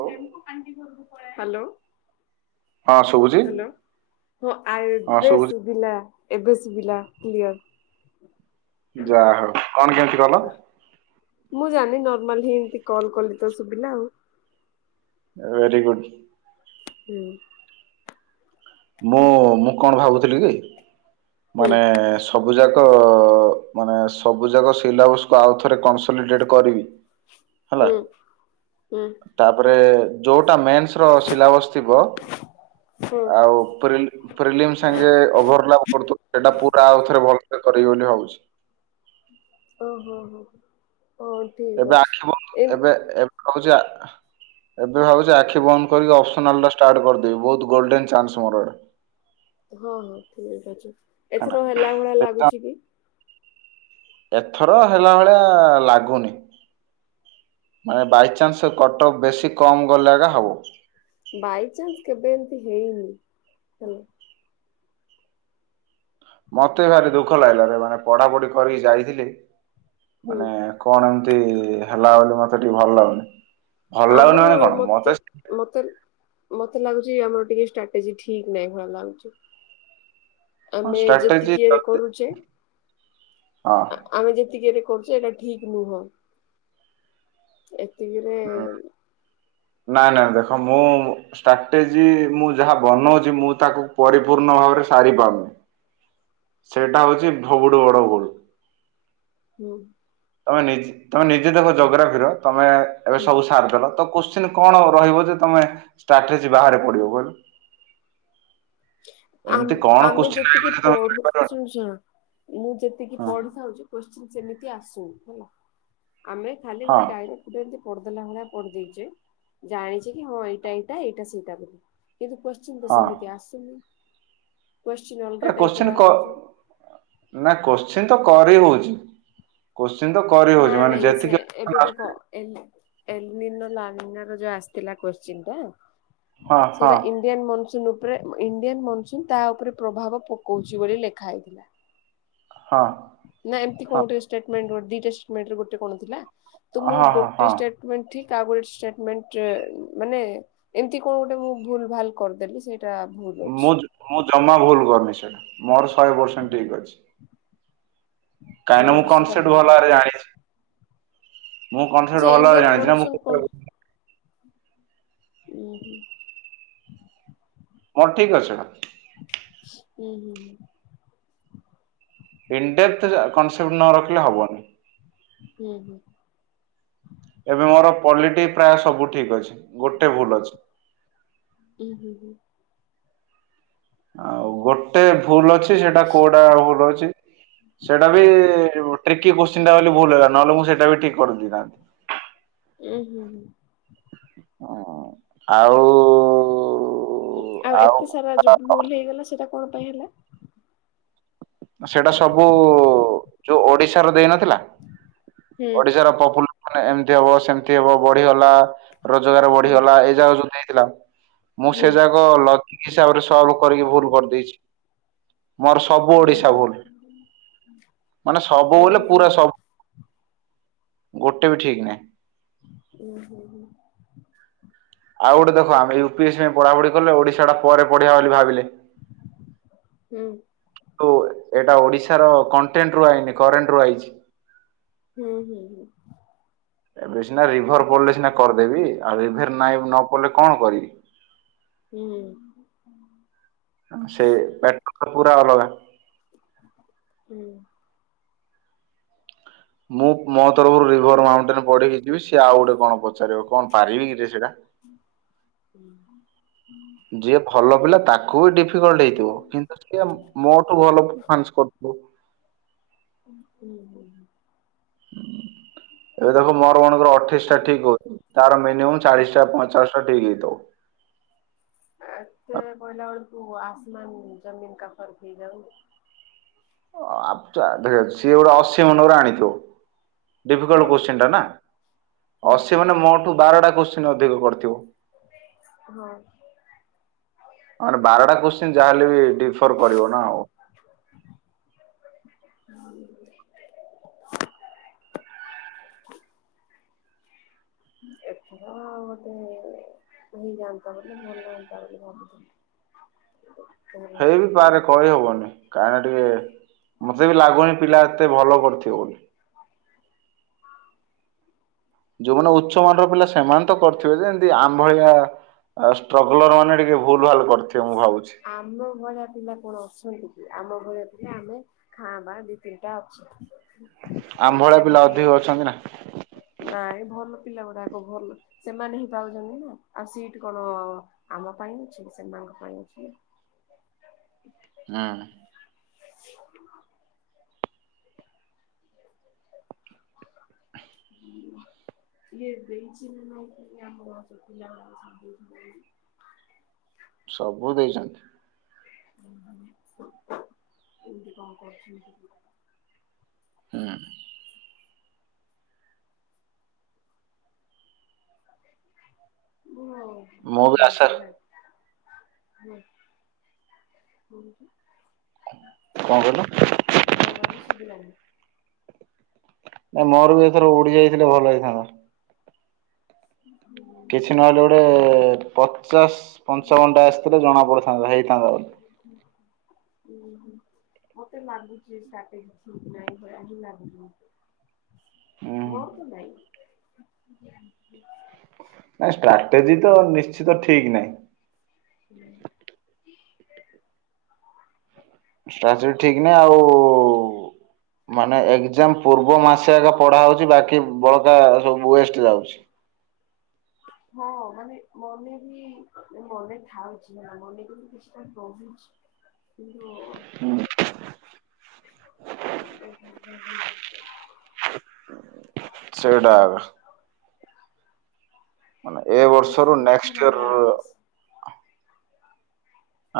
ହଉ। ହାଲୋ ହଁ ଶୁଭୁଛି [unintelligible] ହଁ ଶୁଭୁଛି [inaudible] ଏବେ ଶୁଭିଲା କ୍ଲିୟର। ଯାହା ହଉ କଣ କେମିତି କଲ। ମୁଁ ଜାଣିନି ନର୍ମାଲ ହିଁ ଏମତି କଲ୍ କଲି ତ ଶୁଭିଲା ଆଉ। ଭେରିଗୁଡ୍‌ ହୁଁ [unintelligible] ମୁଁ ମୁଁ କଣ ଭାବୁଥିଲି କି? ହୁଁ ମାନେ ସ। ସବୁ ଯାକ ମାନେ ସବୁ ଯାକ ସିଲାବସକୁୁ ଆଉ ଥରେ କ କମ୍ପ୍ଲିଟେଡ କରିବି ହେଲା ହୁଁ। ହୁଁ ତାପରେ ଯୋଉ [unintelligible] ଟା ମେନ୍ସ ର ସିଲାବସ୍ ଥିବ ହଁ [unintelligible] ଆଉ ପ୍ରିଲି ପ୍ରିଲିମ ସାଙ୍ଗେ ଓଭର ଲାପ୍ କରୁଥିବା ସେଇଟା ପୁରା ଆଉ ଥରେ ଭଲରେ କରିବି ବୋଲି ଭାବୁଛି। ଓ ହୋ ହୋ। [unintelligible] ଠିକ ଏବେ ଅଛି। ଆଖି ଏ ବନ୍ଦ ଏବେ ଏବେ ହଉଛି ଏବେ ଭାବୁଛି ଆଖି [unintelligible] ବନ୍ଦ କରିକି ଅପ୍ସନାଲ ଡଷ୍ଟ ଷ୍ଟାର୍ଟ କରିଦେବି ବହୁତ ଗୋଲଡେନ ଚାନ୍ସ ମୋର ଏଇଟା। ହଁ ହଁ ଠିକ୍ ଅଛି। [unintelligible] ଏଥର ହେଲା ଭଳିଆ ଏଇଟା। ଲାଗୁଛି କି? ଏଥର ହେଲା ଭଳିଆ ଲାଗୁନି ମାନେ ବାଇଚାନ୍ସ କଟକ ବେଶୀ କମ ଗଲେ ଆଗା ହବ। ବାଇଚାନ୍ସ କେବେ ଏମିତି ହେଇନି ହେଲା ମତେ ଭାରି ଦୁଃଖ ଲାଗିଲା ରେ ମାନେ ପଢାପଢି କରିକି ଯାଇଥିଲି ହୁଁ ମାନେ କଣ [unintelligible] ଏମିତି ହେଲା ବୋଲି ମତେ ଟିକେ ଭଲ ଲାଗୁନି। ଭଲ ଲାଗୁନି ଆମର ମାନେ କଣ ମତେ ମତେ ମତେ ଲାଗୁଚି ଆମର ଟିକେ ଷ୍ଟ୍ରାଟେଜି ଠିକ ନାଇଁ ଭଳିଆ ଲାଗୁଛି। ଆମେ ଷ୍ଟ୍ରାଟେଜି ଯେତିକିରେ ବି ଯଦି କରୁଛେ ହଁ ଆମେ ଯେତିକିରେ କରୁଛେ ଏଇଟା ଠିକ ନୁହଁ। ଏତିକିରେ ହଁ [unintelligible] ନାଇଁ ନାଇଁ ଦେଖ ମୁଁ ଷ୍ଟ୍ରାଟେଜି ମୁଁ ଯାହା ବନଉଛି ମୁଁ ତାକୁ ପରିପୂର୍ଣ୍ଣ ଭାବରେ ସାରିପାରୁନି ସେଇଟା ହଉଛି ବହୁଟୁ ବଡ ଭୂଲ୍। ହୁଁ [unintelligible] ତମେ ନିଜେ ତମେ ନିଜେ ଦେଖ ଜୋଗ୍ରାଫିର ତମେ ଏବେ ହୁଁ ସବୁ ସାରିଦେଲ ତ କୋଶ୍ଚିିନ କଣ ରହିବ ଯେ ତମେ ଷ୍ଟ୍ରାଟେଜି ବାହାରେ ପଡିବ କହିଲ। ଆମେ ଏମିତି କଣ ଆମେ କୋଶ୍ଚିନ୍ ଆଇବ ଯେତିକି ଯେ ତମେ ପଢ଼ୁଛୁ କରିପାରିବନି ଶୁଣ ଶୁଣ ମୁଁ ଯେତିକି ହଁ ପଢି ଥାଉଛି ସେମିତି ଆସୁନି ହେଲା। ଆମେ ଖାଲି ହଁ ଗୋଟେ ଡାଇ ପଡିଦେଲା ଭଳିଆ ପଡି ଦେଇଚେ ଜାଣିଚେ କି ହଁ ଏଇଟା ଏଇଟା ଏଇଟା ସେଇଟା ବୋଲି। କିନ୍ତୁ କୋଶ୍ଚିନ୍ ତ ହଁ ସେମିତିଆ ଆସୁନି। କୋଶ୍ଚିନ୍ ଅଲଗା ଟାଇପ ର କୋଶ୍ଚିନ୍ କ ଆସୁଛି। ନା କୋଶ୍ଚିନ୍ ସେ ତ କରିହଉଛି ନାଇଁ ନାଇଁ ସେ ଏବେ ହଁ ଦେଖ ଏଲ ନିନୋ ଲା ନିନୋ ର ଯୋଉ ଆସିଥିଲା କଶ୍ଚିନ୍ ଟା ହଁ ହଁ ସେଇଟା ଇଣ୍ଡିଆନ ମନସୁନ୍ ଉପ ଇଣ୍ଡିଆନ ମନସୁନ୍ ତା ଉପରେ ପ୍ରଭାବ ପକଉଛି ବୋଲି ଲେଖା ହେଇଥିଲା ହଁ [unintelligible] ନା ଏମତି କଉଟା ଷ୍ଟେଟମେଣ୍ଟ [unintelligible] ଦୁଟା ଷ୍ଟଟମେଣ୍ଟରେ ଗୋଟ କଣ ଥିଲା ତୁ ମୋ ହଁ ହଁ ଗୋଟେ ହଁ ଷ୍ଟେଟମେଣ୍ଟ ଠିକ ତା ଗୋଟେ ଷ୍ଟଟମେଣ୍ଟ ମାନେ ଏମିତି କଣ ଗୋଟେ ମୁଁ ଭୁଲ ଭାଲ କରିଦେଲି ସେ ମୁଁ ମୁଁ ଜମା ଭୁଲ କରନି ମୋର ଶହେ ପର୍ସେଣ୍ଟ ଠିକ ଅଛି [unintelligible] କାହିଁକି ନା ମୋର ମୁଁ ସେଟା କନସେପଟ ଭୁଲ ଭଲ ଭାବରେ ହେଇଯାଇଛି ଜାଣିଛି ମୁଁ ଯେ କନସେପଟ ଭଲ ଭାବରେ ଇଣ୍ଡିଆନ ଜାଣିଛି ନା ମନସୁନ ମୁଁ ହୁଁ ହୁଁ [unintelligible] ହଁ ଠିକ୍ ଅଛି ମାମ୍ [unintelligible] ହୁଁ ହୁଁ ହ [unintelligible] ଇନଡେପ୍ଥ ଯା କନସେପ୍ଟ ନ ରଖିଲେ ହବନି ହୁଁ ହୁଁ [unintelligible] ଏବେ ମୋର ପଲିଟି ପ୍ରାୟ ସବୁ ଠିକ ଅଛି ଗୋଟେ ଭୁଲ ଅଛି ଉମ୍ଁ ହୁଁ ହୁଁ [unintelligible] ଆଉ ଗୋଟେ ଭୁଲ ଅଛି [unintelligible] ସେଟା କୋଉଟା ଭୁଲ ଅଛି ସେଟା ବି ଟିକେ ଟ୍ରିକୀ କୋଶ୍ଚିନ ଟା ବୋଲି ଭୁଲ ହେଲା ନହେଲେ ମୁଁ ସେଟା ବି ଠିକ୍ କରି ଦେଇଥାନ୍ତି ଉୁଁ ହୁଁ ହୁଁ [unintelligible] ହଁ ଆଉ [unintelligible] ଆଉ ଏତେ ସାରା ଯୋଉ ଭୁଲ ହେଇଗଲା ସେଇଟା କଣ ପାଇଁ ହେଲା [unintelligible] ସେଇଟା ସବୁ ଯୋଉ ଓଡିଶାର ଦେଇନ ନଥିଲା ହୁଁ ଓଡିଶାର ପପୁଲ ମାନେ ଏମିତି ହବ ସେମିତି ହବ ବଢିଗଲା ରୋଜଗାର ହୁଁ ବଢିଗଲା ଏଇ ଯାାଉ ଛନ୍ତିି [unintelligible] ମୁଁ ସେ ହୁଁ ଯାକ ଲଜିକ ହିସାବରେ ସଲ୍ଭ କରିକି ଭୁଲ କରିଦେଇଛି ମୋର ସବୁ ଉଁ ଓଡିଶା ସବୁ ହୁଁ ଭୁଲ ମାନେ ସବୁ ଉଁ ବଇଲେ ହୁଁ ପୁରା ସବୁ ଗୋଟେ ବି ଠିକ୍ ନାହିଁ ଓ ହୋ ହୋ ଆଉ ଗୋଟେ ଦେଖ ଆମେ ୟୁପିଏସ୍ ପାଇଁ ପଢାପଢି କଲେ ଓଡିଶା ଟା ପରେ ପଢିବା ବୋଲି ଭାବିଲେ ହୁଁ ଏଟା ଓଡିଶାର କଣ୍ଟେଣ୍ଟ ରୁ ଆଇନି କରେଣ୍ଟ ରୁ ଆଇଛି ହୁଁ ହୁଁ ହଁ ଏବେ ସିନା ରିଭର ପଡିଲେ ସିନା କରିଦେବି ଆଉ ରିଭର ନାଇଁ ନ ପଡିଲେ କଣ କରିବି ହୁଁ ସେ ପାର୍ଟନ ଟା ପୁରା ଅଲଗା [unintelligible] ହୁଁ [unintelligible] ମୁଁ ମୋ ତରଫରୁ ରିଭର ମାଉଣ୍ଟେନ ପଢିକି ଯିବି ସିଏ ଆଉ ଗୋଟେ କଣ ପଚାରିବ କଣ ପାରିବି କିରେ ସେଇଟା ହୁଁ ହୁଁ [unintelligible] ପଡିଲା ତାକୁବି ଡିଫି ଡିଫିକଲ୍ଟ ହେଇଥିବ କିନ୍ତୁ ଟିକେ ମୋଠୁ ଭଲ ମ୍ୟାନେଜ କରୁଥିବ ହୁଁ ହୁ [unintelligible] ଏବେ ଦେଖ ମ ଆମ ମାନଙ୍କର ଅଠେଇଶ ଟା ଠିକ୍ ହଉଛି ତାର ମିନିମମ୍ ଚାଳିଶଟା ପଇଁଚାଳିଶ ଠିକ ହୋଇଥାଉ। ଏତେ କହିଲା ବେଳକୁ ତୁ ଆସ ଆସମାନ ଜମିନ କା ଫର୍କ ହେଇ ଯାଉ। ଦେଖ ସିଏ ଗୋଟେ ଅଶୀ ମନେକର ଆଣିଥିବ ଡିଫିକଲଟ ହଁ। କୋଶ୍ଚିନ ଟା ନା ଅସ ମାନେ ମୋଠୁ ବାରଟା କୋଶ୍ଚିନ ଅଛି ଅଧିକ କରିଥିବ। ହଁ। ମେ ବାରଟା କୋଶ୍ଚିନ୍ ଯାହାହେଲେ ବି ିଫର କରିବ ନା ଆଉ। ହ [inaudible] ଏ ଗୋଟେ ହେଇଯାଆନ୍ତା ବୋଲି ଭଲ ଜାନ୍ତା ବୋଲି ଭଲ ହେଇ ବି ପାରେ ଲାଗୁନି। କହି ହବନି କାହିଁକିନା ଟିକେ ମତେ ବି ଲାଗୁନି ପିଲା ଏତେ ଭଲ କରିଥିବ ବୋଲି। ଯୋଉମାନେ ଉଚ୍ଚ ମର ପିଲା ସେମାନେ ତ କରିଥିବେ ଯେମତି ଆମ୍ଭଳିଆ ଷ୍ଟ୍ରଗଲର ମାନେ ଟିକେ ଭୁଲ ଭାଲ କରିଥିବେ। ମୁଁ ଭାବୁଛି। ଆମ ଭଳିଆ ପିଲା କଣ ଅଛନ୍ତି କି ଆମ ଘଳିଆ ଆମେ ଖାଆବା ଦି ତିନିଟା ଅଛୁ ଆମ୍ଭଳିଆ ପିଲା ଅଧିକ ଅଛନ୍ତି ନା ଭଲପିଲା ଗୁଡାକ ଭଲ ସେମାନେ ହିଁ ପଳୁଛନ୍ତି ନା ଆସି ହେଟି କଣ ଆମ ପାଇଁ [unintelligible] ଆଜି। ହଁ [inaudible] ଏ ଦେଇଚି କି ସବୁ ଦେଇଛନ୍ତି ତି କଣ [unintelligible] ହଁ ହ ମୁଁ ବି ଠିକ ଆଶା ଅଛି [inaudible] କଣ କଣ କହିଲୁ କହିଲ ଶୁଭିଲାନି ନାଇଁ ମୋର ବି ଏଥର ଓଡି ଯାଇଥିଲେ ଭଲ ହେଇଥାନ୍ତା। କିଛି ନହେଲେ ଗୋଟେ ପଚାଶ ପଞ୍ଚ ଘଣ୍ଟା ଆସିଥିଲେ ଜଣା ପଡିଥାନ୍ତା ଭା ଉୁଁ ହୁଁ ମତେ ଲାଗୁଛି୍ରାଟେ ନାାଇଁଁ ଲାଗୁଛି [unintelligible] ହୁଁ ମୋର ତ ନାଇଁ। [inaudible] ନାଇଁ ଷ୍ଟ୍ରାଟେଜି ତ ନିଶ୍ଚିତ ଠିକ ନାହିଁ [inaudible] ଷ୍ଟ୍ରାଚ ଠିକ ନାହିଁ ଆଉ ମାନେ ଏଜାମ ପୂର୍ବ ମାସ ଆଗ ପଢା ହଉଛି ବାକି ବଳକା ସବୁ ୱେଷ୍ଟ ଯାଉଚି। ହଁ ମାନେ ମନେ ବି ମନେ ଥାଉଛି ନା ମନେ କିନ୍ତୁ କିଛିଟା ରହୁଚି [unintelligible] [unintelligible] [unintelligible] ସେଇଟାକ [unintelligible] ମାନେ ଏ ବର୍ଷର ନେକ୍ସଟ ଇୟର ରହିବ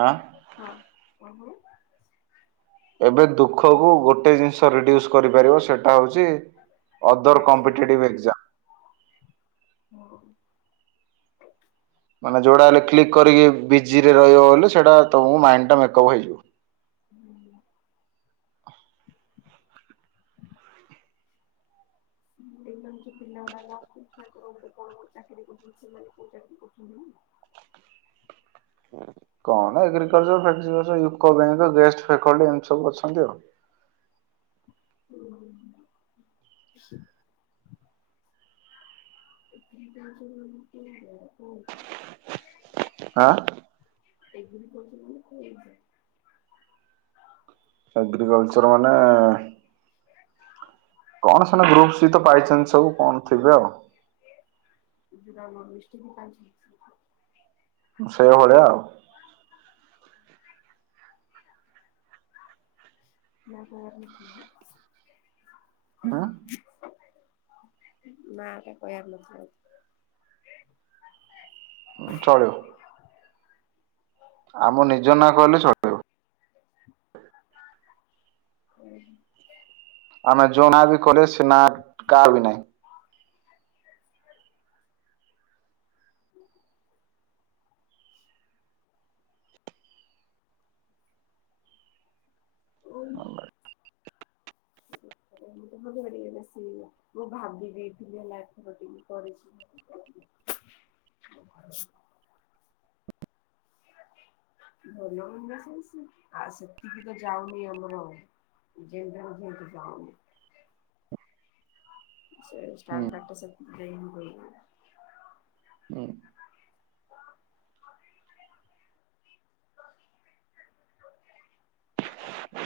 ଆଁ [unintelligible] [unintelligible] [unintelligible] ଏବେ ଦୁଃଖକୁୁ ଗୋଟେ ଜିନିଷ ରେଡୁସ୍ କରିପାରିବ ସେଟା ହଉଚି ଅଦର କମ୍ପିଟେଟିଭ ଏକଯାମ ହ [unintelligible] ମାନେ ଯେଉଁଟା ହେଲେ କ୍ଲିକ୍ କରିକି ବିଜି ରେ ରହିବ ବୋଲିଲେ ସେଇଟା ତମ ମାଇଣ୍ଡଟା ମେକପ୍ ହେଇଯିବ। ହୁଁ [unintelligible] ଏମାନେ ଯୋ ପିଲା ଗୁଡାକ ଅଛନ୍ତି ତାଙ୍କର ଗୋଟେ କଣ ଚାକିରୀ କରୁଛନ୍ତି ସେମାନେ କୋଉ ଚାକିରୀ କରୁଛନ୍ତି [unintelligible] [unintelligible] କଣ ଏଗ୍ରିକଲଚର, ଫେଗ୍ରିକଲଚର, ୟିକୋବ୍ୟାଙ୍କ, ଗେଷ୍ଟଫେକଡି ଏମିତି ସବୁ ଅଛନ୍ତି ଆଉ। [unintelligible] [unintelligible] [unintelligible] [unintelligible] [unintelligible] ଆଁ [unintelligible] ଏଗ୍ରିକଲଚର ମାନେ ଏଗ୍ରିକଲଚର ମାନେ କଣ ସେନା ଗ୍ରୁପ ସହିତ ପାଇଛନ୍ତି ସବୁ କଣ ଥିବେ ଆଉ। [unintelligible] [unintelligible] ସେଇଭଳିଆ ଆଉ। ନା କ [unintelligible] [unintelligible] ନାଁ ଟା କହିଆର ନଥିଲା ହଁ ଚଳିବ ଆମ ନିଜ ନାଁ କହିଲେ ଚଳିବ ହୁଁ ଆମେ ଜଣା ବି କଲେ ସେ ନା କାହାର ବି ନାଇଁ [unintelligible] [unintelligible] ମୁଁ ଭାବିିଦେଇଥିଲି ହେଲା [unintelligible] ଭଲ ବି ସେ ଆଉ ସେତିକି ତ ଯାଉନି ଆମର ଯେମତି ଯେମତି ଯାଉନି ସେ ଷ୍ଟା ହୁଁ [unintelligible] [unintelligible] [unintelligible] ଉଁ [unintelligible]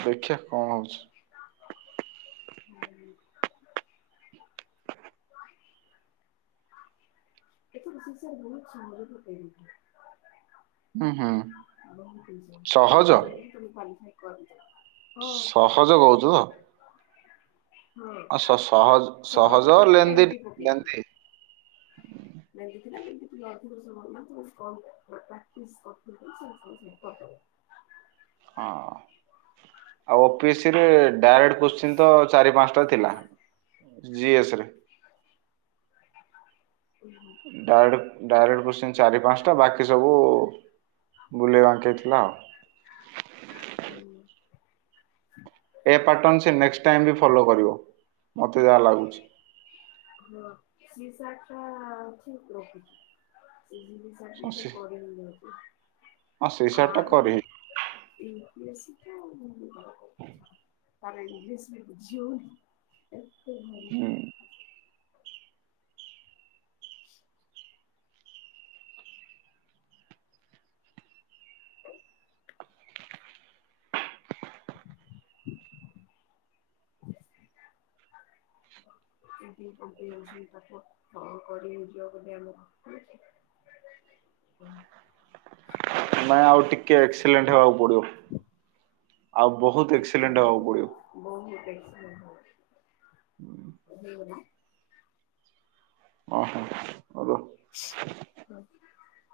ଦେଖିଆ କଣ ହଉଚି [unintelligible] [unintelligible] [unintelligible] ଏ ବହୁ [unintelligible] ବହୁତଣ୍ କଫାଇ ହୁଁ ହୁଁ ସହଜ [unintelligible] କରନ୍ତି। [unintelligible] ସହଜ କହୁଛୁ ତ ସହଜ ସହଜ ଲେନ୍ଦି ଲେନ୍ଦି [inaudible] ହଁ ଆଉ ପିସିରେ ଡାଇରେକ୍ଟ କୋଶ୍ଚିନ୍ ତ ଚାରି ପାଞ୍ଚଟା ଥିଲା। ଜିଏସ୍ ରେ [unintelligible] ଡଡ଼ [unintelligible] ଡାଇରେକ୍ଟ କୋଶ୍ଚିନ୍ ଚାରି ପାଞ୍ଚଟା ବାକି ସବୁ ବୁଲେଇବାଙ୍କେଇଥିଲା ଆଉ। ହୁଁ [unintelligible] ଏ ପାଟର୍ଣ୍ଣ ସିଏ ନେକ୍ସ ଟାଇମ୍ ବି ଫୋଲ କରିବ ମତେ ଯାହା ଲାଗୁଚି। ହଁ ଶିସଟା ଠିକ ରଖିଚି ଶଶୀ [unintelligible] [inaudible] [unintelligible] ହଁ ସେଇସାବ ଟା କରେ। [unintelligible] ବେଶୀ ତ ହଁ ତାରେ ଇଂଲିଶ ବି ବୁଝିହଉନି ହୁ ହୁଁ [unintelligible] [unintelligible] ନାଇଁ ଆଉ ଟିକେ ଏକ୍ସିଲେଣ୍ଟ ହେବାକୁ ପଡିବ ଆଉ ବହୁତ ଏକ୍ସିଲେଣ୍ଟ ହବାକୁ ପଡିବ। ହୁଁ [unintelligible] କରି [unintelligible] ଓ ହୋ [unintelligible] ହଁ [unintelligible]